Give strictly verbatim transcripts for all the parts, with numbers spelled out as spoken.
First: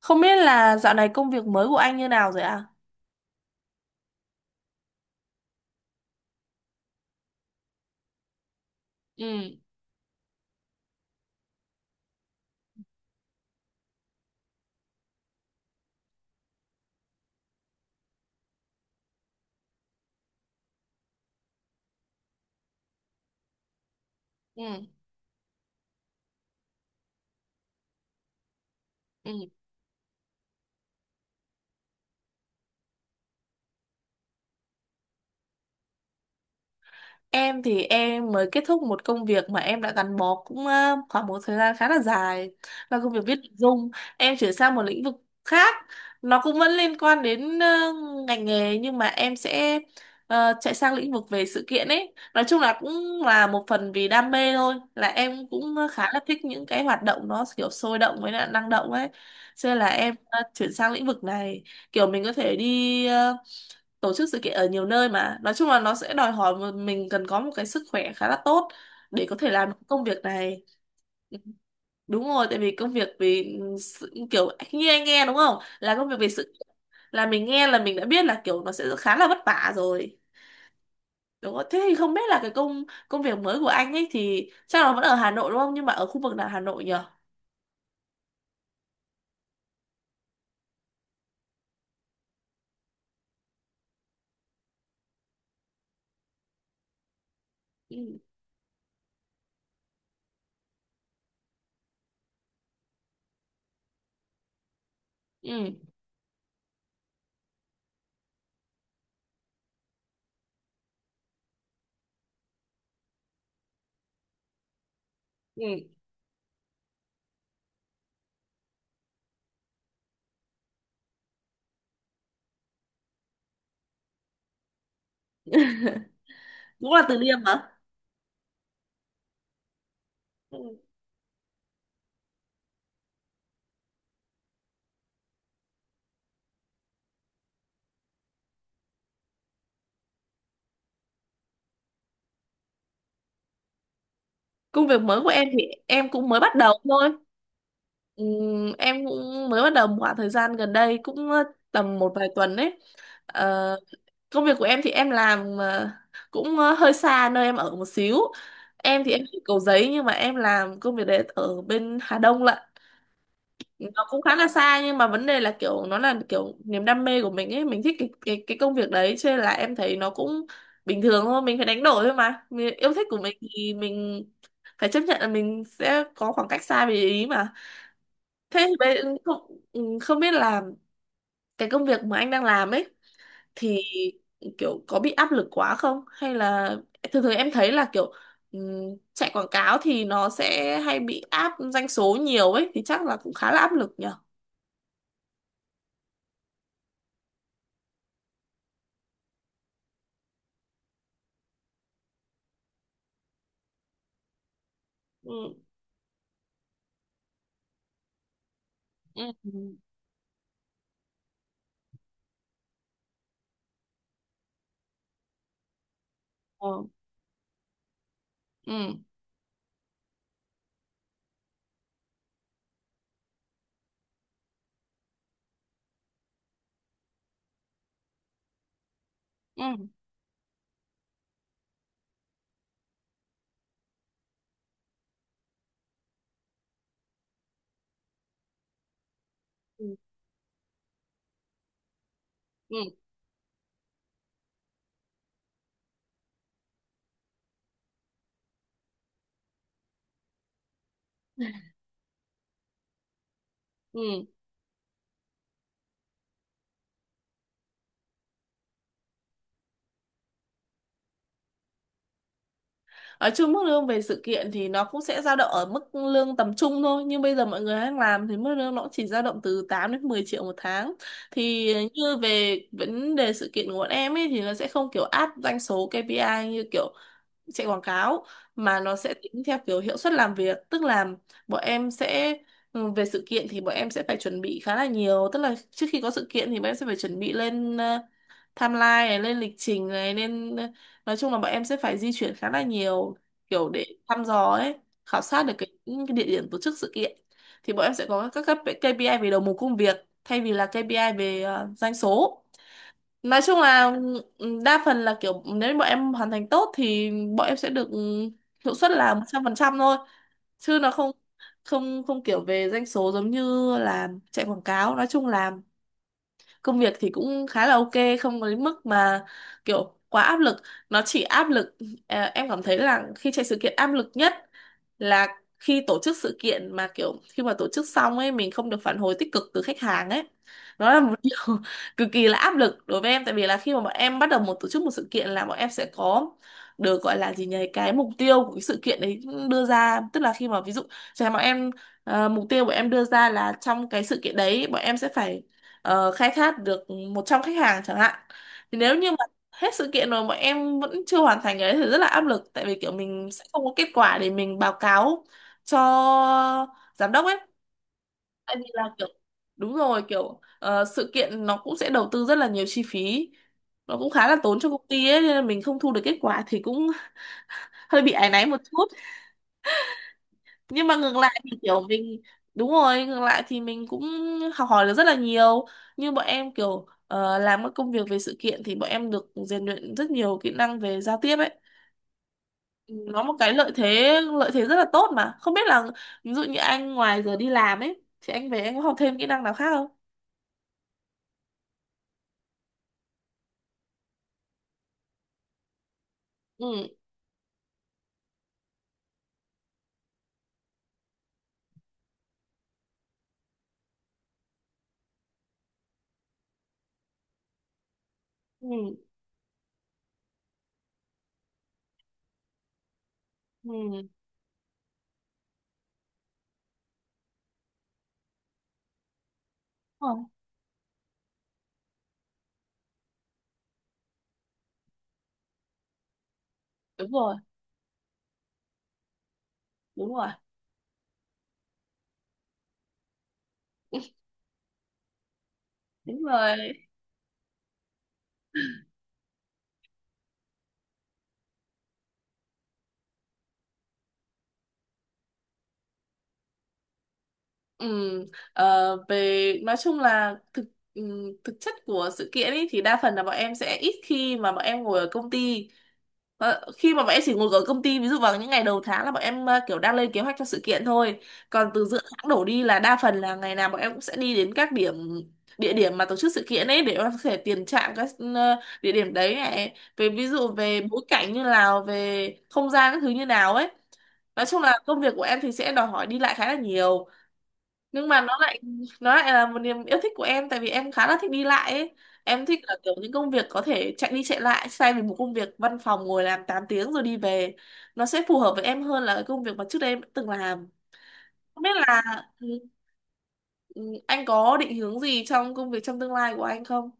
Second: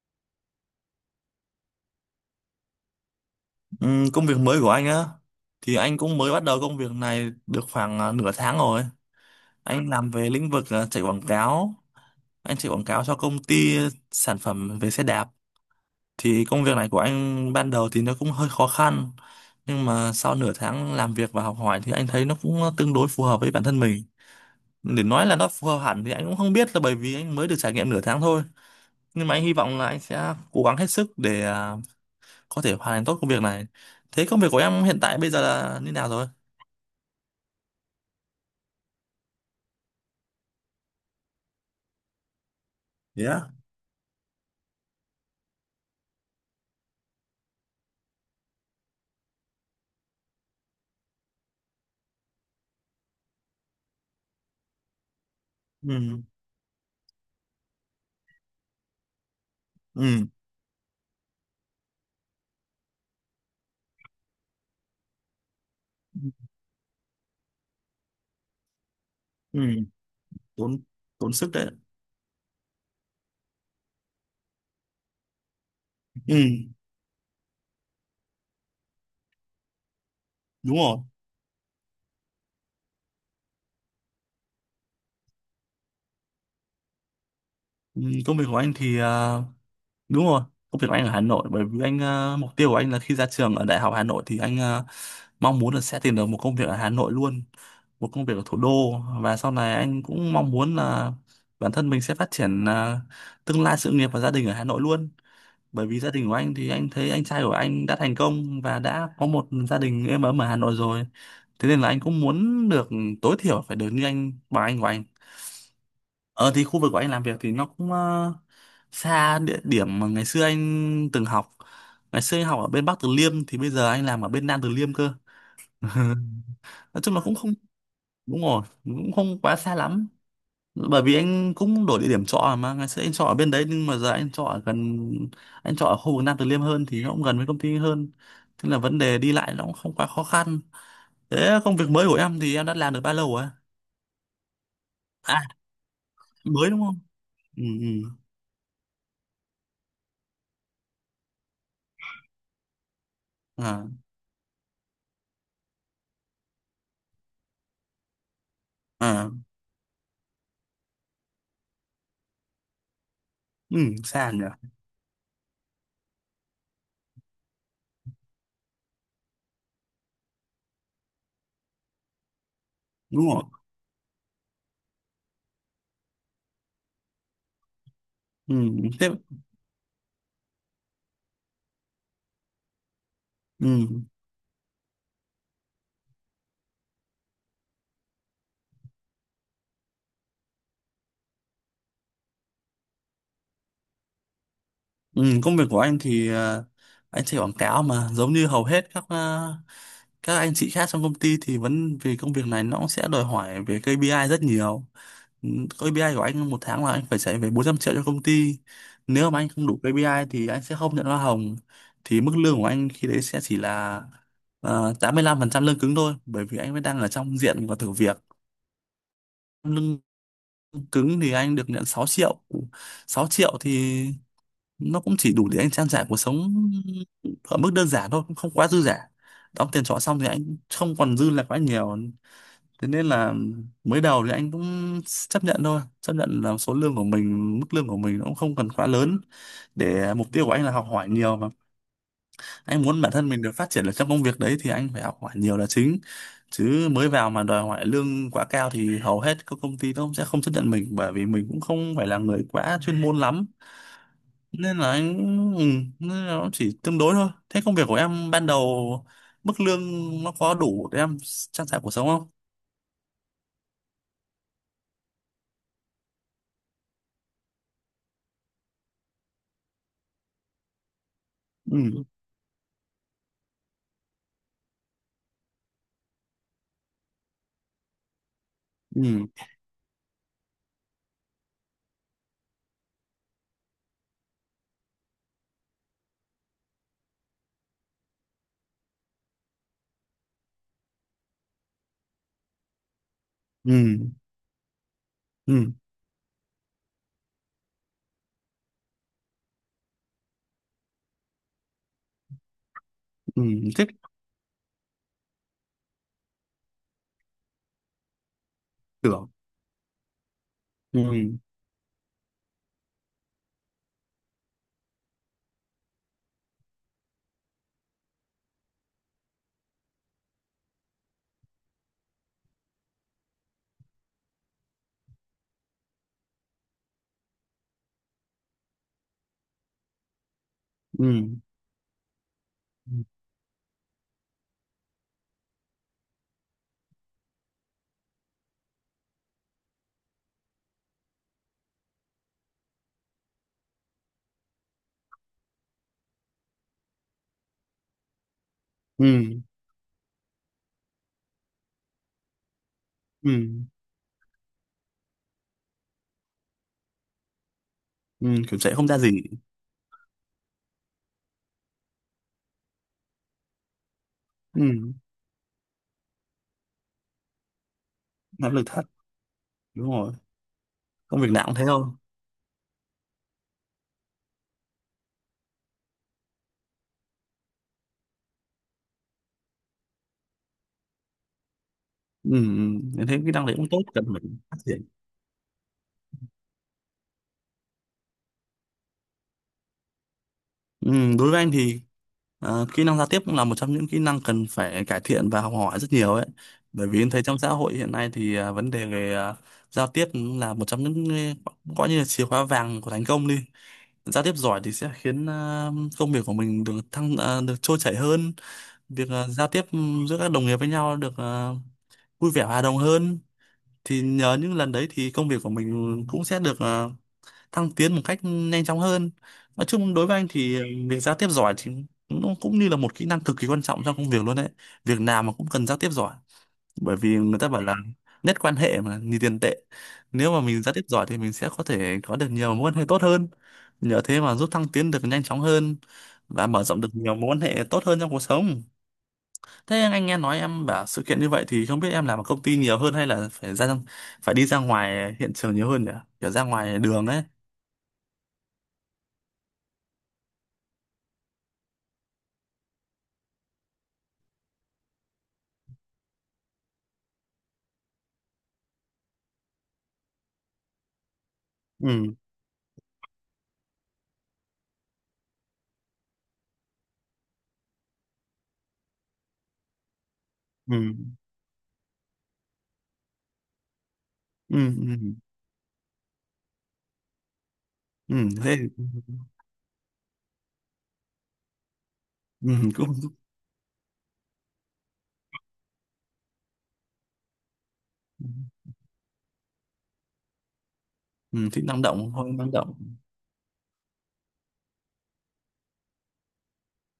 Không biết là dạo này công việc mới của anh như nào rồi ạ? Ừ, công việc mới của anh á thì anh cũng mới bắt đầu công việc này được khoảng à, nửa tháng rồi. Ừ. Anh làm về lĩnh vực à, chạy quảng cáo. Anh chạy quảng cáo cho công ty sản phẩm về xe đạp. Thì công việc này của anh ban đầu thì nó cũng hơi khó khăn. Nhưng mà sau nửa tháng làm việc và học hỏi thì anh thấy nó cũng tương đối phù hợp với bản thân mình. Ừ. Để nói là nó phù hợp hẳn thì anh cũng không biết là bởi vì anh mới được trải nghiệm nửa tháng thôi. Nhưng mà anh Ừ. hy vọng là anh sẽ cố gắng hết sức để à, có thể hoàn thành tốt công việc này. Thế công việc của em hiện tại bây giờ là như nào rồi? Em thì em mới kết thúc một công việc mà em đã gắn bó cũng ờ, khoảng một thời gian khá là dài, là công việc viết Yeah. nội dung. Em chuyển sang một lĩnh vực khác, nó cũng vẫn liên quan đến ờ, ngành nghề nhưng mà em sẽ ờ, chạy sang lĩnh vực về sự kiện ấy. Nói chung là cũng là một phần vì đam mê thôi, là em cũng khá là Ừ. thích những cái hoạt động nó kiểu sôi động với lại năng động ấy. Cho nên là em Ừ. ờ, chuyển sang lĩnh vực này, kiểu mình có thể đi tổ chức sự kiện ở nhiều nơi, mà nói chung là nó sẽ đòi hỏi một- mình cần có một cái sức khỏe khá là tốt để có thể Ừ. làm được công việc này. tốn Tốn sức đấy. Đúng rồi, tại vì công việc vì sự, kiểu như anh nghe đúng không là công việc về Ừ. sự, là mình nghe là mình đã biết là kiểu nó sẽ khá là vất vả rồi, Đúng rồi. đúng không? Thế thì không biết là cái công công việc mới của anh ấy thì chắc là vẫn ở Hà Nội đúng không, nhưng mà ở khu vực nào Hà Nội nhỉ? Ừ. Công việc của anh thì à, đúng rồi, công việc của anh ở Hà Nội, bởi vì anh, à, mục tiêu của anh là khi ra trường ở Đại học Hà Nội thì anh à, mong muốn là sẽ tìm được một công việc ở Hà Nội luôn, một Ừ. công việc ở thủ đô. Và sau này anh cũng mong muốn là bản thân mình sẽ phát triển, à, tương lai sự nghiệp và gia đình ở Hà Nội luôn, Ừ. bởi vì gia đình của anh thì anh thấy anh trai của anh đã thành công và đã có một gia đình êm ấm ở Hà Nội rồi. Thế nên là anh cũng muốn được tối thiểu phải được như anh, bằng anh của anh. Ừ. Ờ thì khu vực của anh làm việc thì nó cũng ờ, xa địa điểm mà ngày xưa anh từng học. Ngày xưa anh học ở bên Bắc Từ Liêm thì bây giờ anh làm ở bên Nam Từ Liêm cơ. Cũng là Nói chung Từ là cũng Liêm không, hả? đúng rồi, cũng không quá xa lắm, Ừ. bởi vì anh cũng đổi địa điểm trọ. Mà ngày xưa anh trọ ở bên đấy nhưng mà giờ anh trọ ở gần, anh trọ ở khu vực Nam Từ Liêm hơn thì nó cũng gần với công ty hơn, thế là vấn đề đi lại nó cũng không quá khó khăn. Thế công việc mới của em thì em đã làm được bao lâu rồi? Công việc mới của À, em thì em cũng mới bắt mới đầu đúng không? thôi. Ừ. Ừ. Ừm, em cũng mới bắt đầu một khoảng thời gian gần đây, cũng ờ, tầm một vài tuần đấy. Ờ, À. công việc của em thì em làm ờ, cũng ờ, hơi xa nơi em ở một xíu. Em thì em À. ở Cầu Giấy, nhưng mà em làm công việc đấy ở bên Hà Đông lận. Ừ. Nó cũng Xa khá nhỉ. là xa, nhưng mà vấn đề là kiểu nó là kiểu niềm đam mê của mình ấy, mình thích cái cái cái công việc đấy, cho nên là em thấy nó cũng bình thường thôi. Mình phải đánh đổi thôi, mà mình, yêu thích của Đúng mình rồi. thì mình phải chấp nhận là mình sẽ có khoảng cách xa về ý mà. Ừ. Thế thì bây Thế. không ừ, không biết là cái công việc mà anh đang làm ấy thì Ừ. kiểu có bị áp lực quá không, hay là thường thường em thấy là kiểu ừ, chạy quảng cáo thì nó sẽ hay bị áp doanh số nhiều ấy, thì chắc là cũng khá là áp lực nhở? Ừ, công việc của anh thì ờ, anh chạy quảng cáo mà giống như hầu hết các ờ, các anh chị khác trong công ty, thì vẫn vì công việc này nó cũng sẽ đòi hỏi về kê pi ai rất nhiều. Ừ, Ừ. kê pi ai của anh một tháng là anh phải chạy về bốn trăm triệu cho công ty. Ừ. Nếu mà anh không đủ kê pi ai thì anh sẽ không nhận hoa hồng. Thì mức lương của anh khi đấy sẽ chỉ là ờ, tám mươi lăm phần trăm lương cứng thôi, bởi vì anh vẫn Ừ. đang ở trong diện và thử việc. Ừ. Lương cứng thì anh được nhận sáu triệu. Sáu triệu thì nó cũng chỉ đủ để anh trang trải cuộc sống ở mức đơn giản thôi, cũng không quá dư giả. Đóng tiền Ừ. trọ xong thì anh không còn dư là quá nhiều. Thế nên là mới đầu thì anh cũng chấp nhận thôi, chấp nhận là số lương của mình, mức lương của mình nó cũng không cần quá lớn, Ừ. để mục tiêu của anh là học hỏi nhiều mà. Anh muốn bản thân mình được phát triển ở trong công việc đấy thì anh phải học hỏi nhiều là chính, chứ mới vào mà đòi hỏi lương quá cao thì hầu hết các công ty nó cũng sẽ không chấp nhận mình, bởi vì mình cũng không phải là người quá chuyên môn lắm. Ừ. Nên là anh ừ, nên là nó chỉ tương đối thôi. Thế công việc của em ban đầu, mức lương nó có đủ để em trang trải cuộc sống không? Ở chung mức lương về sự kiện thì nó cũng sẽ dao động ở mức lương tầm trung thôi. Nhưng bây giờ mọi người đang làm thì mức lương nó cũng chỉ dao động từ tám đến mười triệu một tháng. Thì Ừ. như về vấn đề sự kiện của bọn em ấy thì nó sẽ không kiểu áp doanh số ca pê i như kiểu chạy quảng cáo, mà nó sẽ Ừ. tính theo kiểu hiệu suất làm việc. Tức là bọn em sẽ ừ, về sự kiện thì bọn em sẽ phải chuẩn bị khá là nhiều. Tức là trước khi có sự kiện thì bọn em sẽ phải chuẩn bị lên ờ, timeline này, lên lịch trình này, nên nói chung là bọn em sẽ phải di chuyển khá là nhiều, kiểu để Ừ. thăm dò ấy, khảo sát được cái, Ừ. những cái địa điểm tổ chức sự kiện. Thì bọn em sẽ có các các kê pi ai về đầu mục công việc, thay vì là ca pê i về ờ, doanh số. Nói Ừ. chung Thích. là ừ, đa phần là kiểu nếu bọn em hoàn thành tốt thì bọn em sẽ được ừ, hiệu suất là một Tưởng. trăm phần trăm thôi, chứ nó Ừ. không không không kiểu về doanh số giống như là chạy quảng cáo. Nói chung là công việc thì cũng khá là ok, không có đến mức mà kiểu quá áp lực. Nó chỉ áp lực, ờ, em cảm thấy là khi chạy sự kiện áp lực nhất là khi tổ chức sự kiện mà kiểu khi mà tổ chức xong ấy mình không được phản hồi tích cực từ khách hàng ấy, nó là Ừ. một điều cực kỳ là áp lực đối với em. Tại vì là khi mà bọn em bắt đầu một tổ chức một sự kiện là bọn em sẽ có, được gọi là gì nhỉ, cái mục tiêu của cái sự kiện đấy đưa ra. Tức là khi mà ví dụ chẳng hạn bọn em ờ, mục tiêu bọn em đưa ra là trong cái sự kiện đấy bọn em sẽ phải ờ, khai thác được một trăm khách hàng chẳng hạn. Thì nếu như mà Ừ. hết sự kiện rồi mà em vẫn chưa hoàn thành cái đấy thì rất là áp lực, tại vì kiểu mình Ừ. sẽ không có kết quả để mình báo cáo cho giám đốc ấy. Ừ. Tại Kiểu vì chạy là không ra kiểu, gì. đúng rồi, kiểu ờ, sự kiện nó cũng sẽ đầu tư rất là nhiều chi phí, nó cũng khá là tốn cho công Ừ. ty ấy, nên là mình không thu được kết quả thì cũng hơi bị áy náy Áp một lực thật. chút. Đúng rồi. Nhưng mà ngược Công việc lại nào cũng thì thế kiểu thôi. mình, đúng rồi, ngược lại thì mình cũng học hỏi được rất là nhiều. Như bọn em kiểu ờ, làm các công việc về sự kiện thì bọn em được rèn luyện rất nhiều kỹ năng về giao tiếp ấy. Ừ. Ừ. Ừ, Em thấy nó cái một năng cái lực cũng lợi tốt, cần thế, phải lợi phát thế rất triển. là tốt, mà không biết là ví dụ như anh ngoài giờ đi làm ấy thì anh về anh có học thêm kỹ năng nào khác không? Ừ, đối với anh thì ờ, kỹ năng giao tiếp cũng là một trong những kỹ năng cần phải cải thiện và học hỏi rất nhiều ấy. Ừ. Bởi vì em thấy trong xã hội hiện nay thì ờ, vấn đề về ờ, giao tiếp cũng là một trong những, ờ, coi như là chìa khóa vàng của thành công đi. Giao tiếp giỏi thì sẽ khiến ờ, công việc của mình được thăng ờ, được trôi chảy hơn, Ừ. việc ờ, giao tiếp giữa các đồng nghiệp với nhau được ờ, vui vẻ hòa đồng hơn. Thì Ừ. nhờ những lần đấy thì công việc của mình cũng sẽ được ờ, thăng tiến một cách nhanh chóng hơn. Nói chung đối với anh thì ờ, việc giao tiếp giỏi thì nó cũng như là một kỹ năng cực kỳ quan trọng trong công việc luôn đấy, việc nào mà cũng cần giao tiếp giỏi, bởi vì Đúng rồi. người ta bảo là nhất quan hệ mà như tiền tệ. Đúng rồi. Đúng rồi. Nếu mà mình giao tiếp giỏi thì mình sẽ có thể có được nhiều mối quan hệ tốt hơn, nhờ thế mà giúp thăng tiến được nhanh chóng hơn Đúng và rồi. mở rộng được nhiều mối quan hệ tốt hơn trong cuộc sống. Thế anh nghe nói em bảo sự kiện như vậy thì không biết em làm ở công ty nhiều hơn hay là phải ra phải đi ra ngoài hiện trường nhiều hơn nhỉ, kiểu ra ngoài đường ấy. Ừ, ờ, về nói chung là thực ừm, thực chất của sự kiện ý, thì đa phần là bọn em sẽ ít khi mà bọn em ngồi ở công ty. Ờ, khi mà bọn em chỉ ngồi ở công ty ví dụ vào những ngày đầu tháng là bọn em ờ, kiểu đang lên kế hoạch cho sự kiện thôi, còn từ giữa Ừ. tháng đổ đi là đa phần là ngày nào bọn em cũng sẽ đi đến các điểm, địa điểm mà tổ chức sự kiện ấy, để bọn em có thể tiền trạm các ờ, địa điểm đấy này, về ví dụ Ừ. về bối cảnh như nào, về không gian các thứ như nào ấy. Nói Ừ. chung là công việc Ừ. của em thì sẽ đòi hỏi đi lại khá là nhiều, nhưng mà Ừ. nó Thế. lại, nó lại là một niềm yêu thích của em tại vì em khá là thích đi lại ấy. Em Ừ, thích là cũng. kiểu những công việc có thể chạy đi chạy lại thay vì một công việc văn phòng ngồi làm tám tiếng rồi đi về. Nó sẽ phù hợp với em hơn là cái công việc mà trước đây em đã từng làm. Ừ, Không thích biết năng là động thôi, ừ, năng động. ừ, anh có định hướng gì trong công việc trong tương lai của anh không?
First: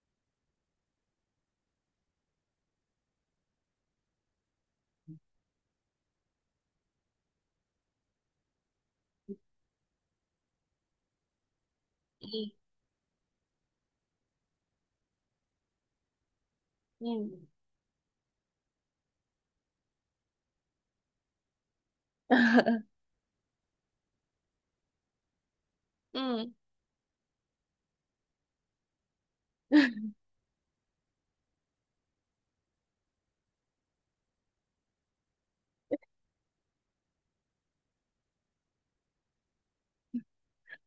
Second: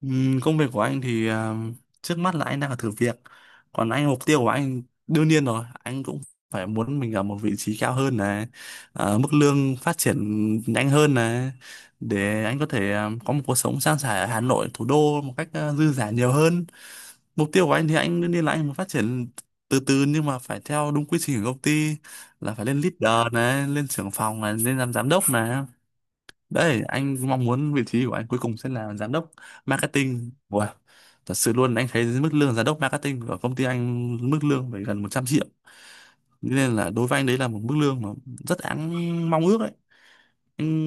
Ừ, công việc của anh thì à, trước mắt là anh đang ở thử việc. Còn anh, mục tiêu của anh đương nhiên rồi, anh cũng phải muốn mình ở một vị trí cao hơn này, à, mức lương phát triển nhanh hơn này, Ừ. để anh có thể à, có một cuộc sống sang sẻ ở Hà Nội thủ đô một cách à, dư dả nhiều hơn. Ừ. Mục tiêu của anh thì anh đương nhiên là anh muốn phát triển từ từ, nhưng mà phải theo đúng quy trình của công ty, là phải lên leader này, lên trưởng phòng này, lên làm giám đốc này. Ừ. Đấy, anh mong muốn vị trí của anh cuối cùng sẽ là giám đốc marketing. Wow. Thật sự luôn, anh thấy mức lương giám đốc marketing ở công ty anh, mức lương phải gần một trăm triệu, nên là đối với anh đấy là một mức lương mà rất đáng mong ước đấy.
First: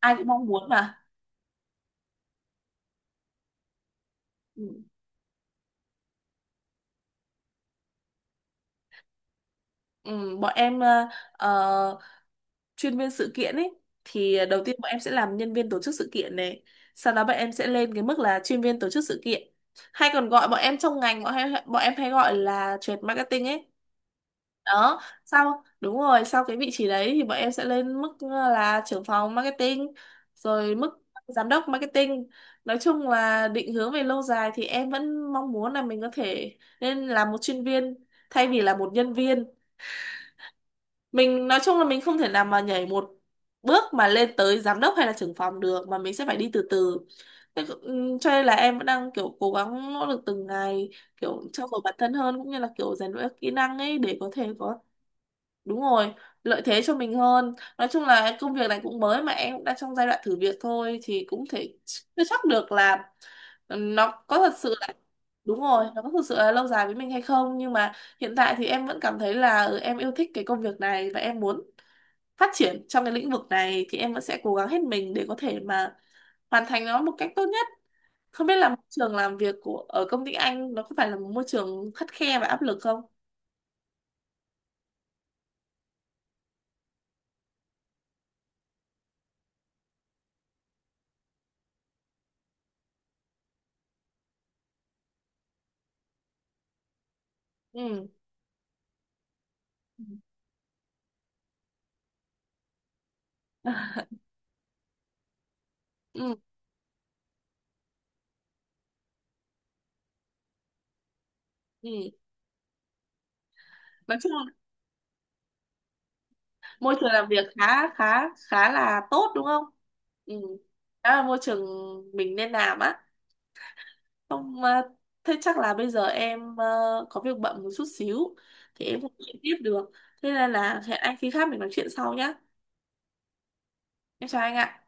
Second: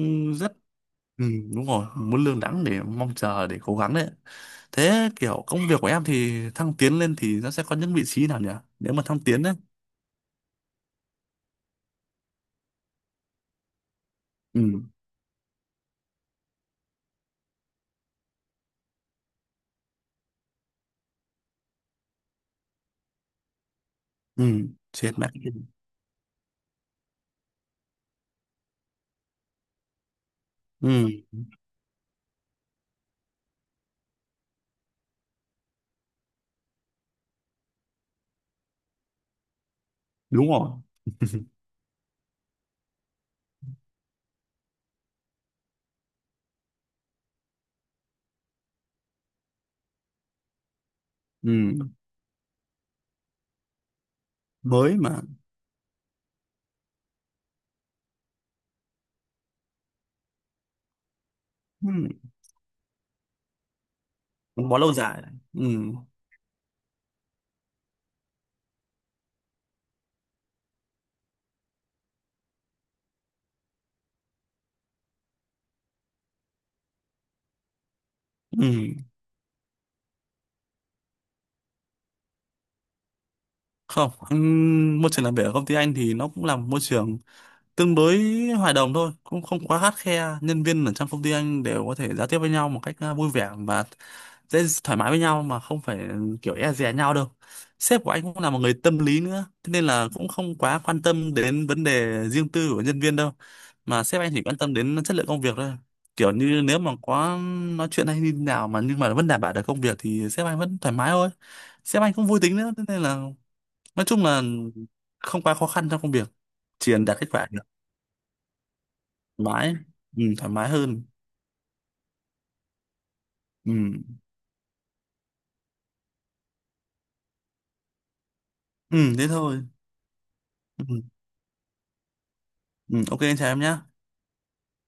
Ai cũng mong rất muốn mà. Ừ, đúng rồi, muốn lương đẳng để mong chờ để cố gắng đấy. Ừ. Thế kiểu công việc của em thì thăng tiến lên thì nó sẽ có những vị trí nào nhỉ? Nếu mà thăng tiến đấy. Ừ, bọn em ờ, ờ, chuyên viên sự kiện ấy thì à, đầu tiên Ừ. bọn em sẽ làm nhân viên tổ chức sự kiện này, sau đó bọn em sẽ lên cái mức là chuyên viên tổ chức sự kiện, hay còn gọi bọn em trong ngành bọn em bọn em hay gọi là trade marketing ấy Ừ, đó. chết mẹ. Sau, đúng rồi, sau cái vị trí đấy thì bọn em sẽ lên mức ờ, là trưởng phòng marketing, rồi Ừ, mức giám đốc marketing. Nói chung là định hướng về lâu dài thì em vẫn mong muốn là mình có thể nên là một chuyên viên thay vì là một nhân viên. đúng rồi. Mình nói chung là mình không thể nào mà nhảy một bước mà lên tới giám đốc hay là trưởng phòng được, mà mình sẽ phải đi từ từ. Thế c- ừm, cho nên là em vẫn đang kiểu cố gắng nỗ lực từng ngày, kiểu trau Ừ, dồi bản thân hơn cũng như là kiểu rèn luyện các kỹ năng ấy để có thể có, mới mà. Đúng rồi, lợi thế cho mình hơn. Nói chung là công việc này cũng mới mà em cũng đang trong giai đoạn thử việc thôi thì cũng thể Ừ, chưa chắc được là ừ, nó có thật gắn sự bó là, lâu dài. đúng Ừ. rồi, nó có thật sự là lâu dài với mình hay không, nhưng mà hiện tại thì em vẫn cảm thấy là ừ, em yêu thích cái công việc này và em muốn phát triển trong cái lĩnh vực này, thì em vẫn sẽ cố gắng hết mình để có thể mà hoàn thành nó một cách tốt nhất. Không biết là môi Ừ. trường làm việc của ở công ty anh nó có phải là một môi trường khắt khe và áp lực không? Không, ừ, môi trường làm việc ở công ty anh thì nó cũng là một môi trường tương đối hòa đồng thôi, cũng không quá khắt khe. Nhân viên ở trong công ty anh đều có thể giao tiếp với nhau một cách à, vui vẻ và dễ thoải mái với nhau, mà không phải ừ, kiểu e dè nhau đâu. Sếp Ừ. của anh cũng là một người tâm lý nữa, thế nên là cũng không quá quan tâm đến vấn đề riêng tư của nhân viên đâu, mà sếp anh chỉ quan tâm đến chất lượng công việc thôi. Kiểu Ừ. như nếu mà có nói chuyện hay như thế nào mà nhưng mà vẫn đảm bảo được công việc thì sếp anh vẫn thoải mái thôi. Sếp Ừ. anh cũng vui tính nữa, thế nên là nói Nói chung chung là là không quá khó khăn trong công việc, chỉ môi cần trường đạt kết làm việc quả. khá khá khá là tốt đúng Thoải không? mái. Ừ, Ừ. thoải mái hơn. Đó là môi trường mình nên làm á. Ừ. Không ờ, thế chắc là bây giờ em ờ, có việc bận một chút xíu thì em không Ừ thế nói tiếp thôi. được, thế nên là hẹn Ừ. anh khi khác mình nói chuyện sau nhá. Ừ, ok anh chào em nhé. Em chào anh ạ.